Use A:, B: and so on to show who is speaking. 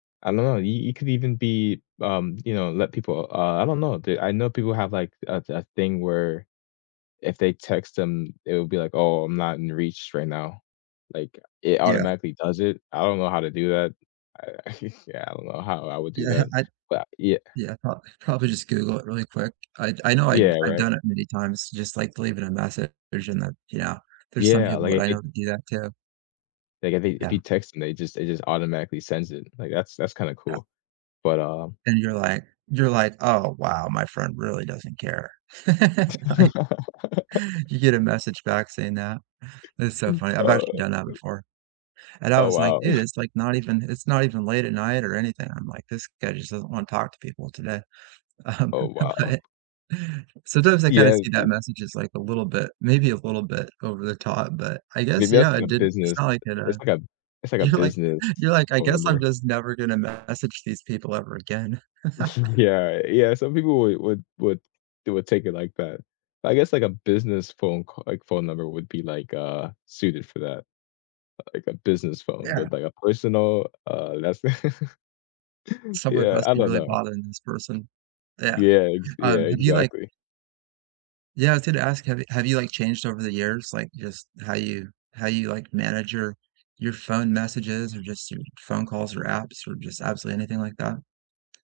A: I know, you you could even be, um, you know, let people uh, I don't know, I know people have, like, a a thing where if they text them, it will be like, "Oh, I'm not in reach right now," like, it
B: Yeah.
A: automatically does it, I don't know how to do that, I yeah, I don't know how I would do
B: Yeah,
A: that,
B: I
A: but yeah.
B: Yeah, prob probably just Google it really quick. I'd I know I'd
A: Yeah,
B: I've
A: right?
B: done it many times just, like, leaving a message and then, yeah, there's some
A: Yeah,
B: people
A: like,
B: that
A: if
B: I
A: they
B: know that do that too.
A: like, if they if
B: Yeah.
A: you text them, they just it just automatically sends it, like, that's that's kinda
B: Yeah.
A: cool, but, um
B: And you're like you're like, "Oh, wow, my friend really doesn't care." Right, you get a message back saying that. That's so funny, I've
A: Uh.
B: actually done that
A: U
B: before. And I
A: Oh,
B: was like,
A: wow.
B: dude, it's, like, not even it's not even late at night or anything, I'm like, "This guy just doesn't wanna talk to people today." Um,
A: Oh, wow.
B: but Sometimes I kinda
A: Yeah,
B: see that
A: th
B: message as, like, a little bit, maybe a little bit over the top, but I
A: Yeah,
B: guess,
A: that's,
B: yeah,
A: like,
B: it
A: a
B: did it's
A: business,
B: not like it, uh
A: it's, like, a it's, like, a
B: You're like
A: business
B: you're like, "I
A: phone
B: guess I'm
A: number.
B: just never gonna message these people ever again."
A: Yeah, yeah, some people would would would they would take it like that. I guess, like, a business phone ca like, phone number would be, like, uh, suited for that. Like, a business phone,
B: Yeah.
A: but, like, a personal, uh, that's
B: Someone
A: Yeah,
B: must
A: I
B: be
A: don't
B: really
A: know.
B: bothering this person. Yeah,
A: Yeah, ex yeah,
B: um, have you like
A: exactly.
B: Yeah, I was gonna ask, have you have you, like, changed over the years, like, just how you how you, like, manage your your phone messages or just your phone calls, or apps, or just absolutely anything like that?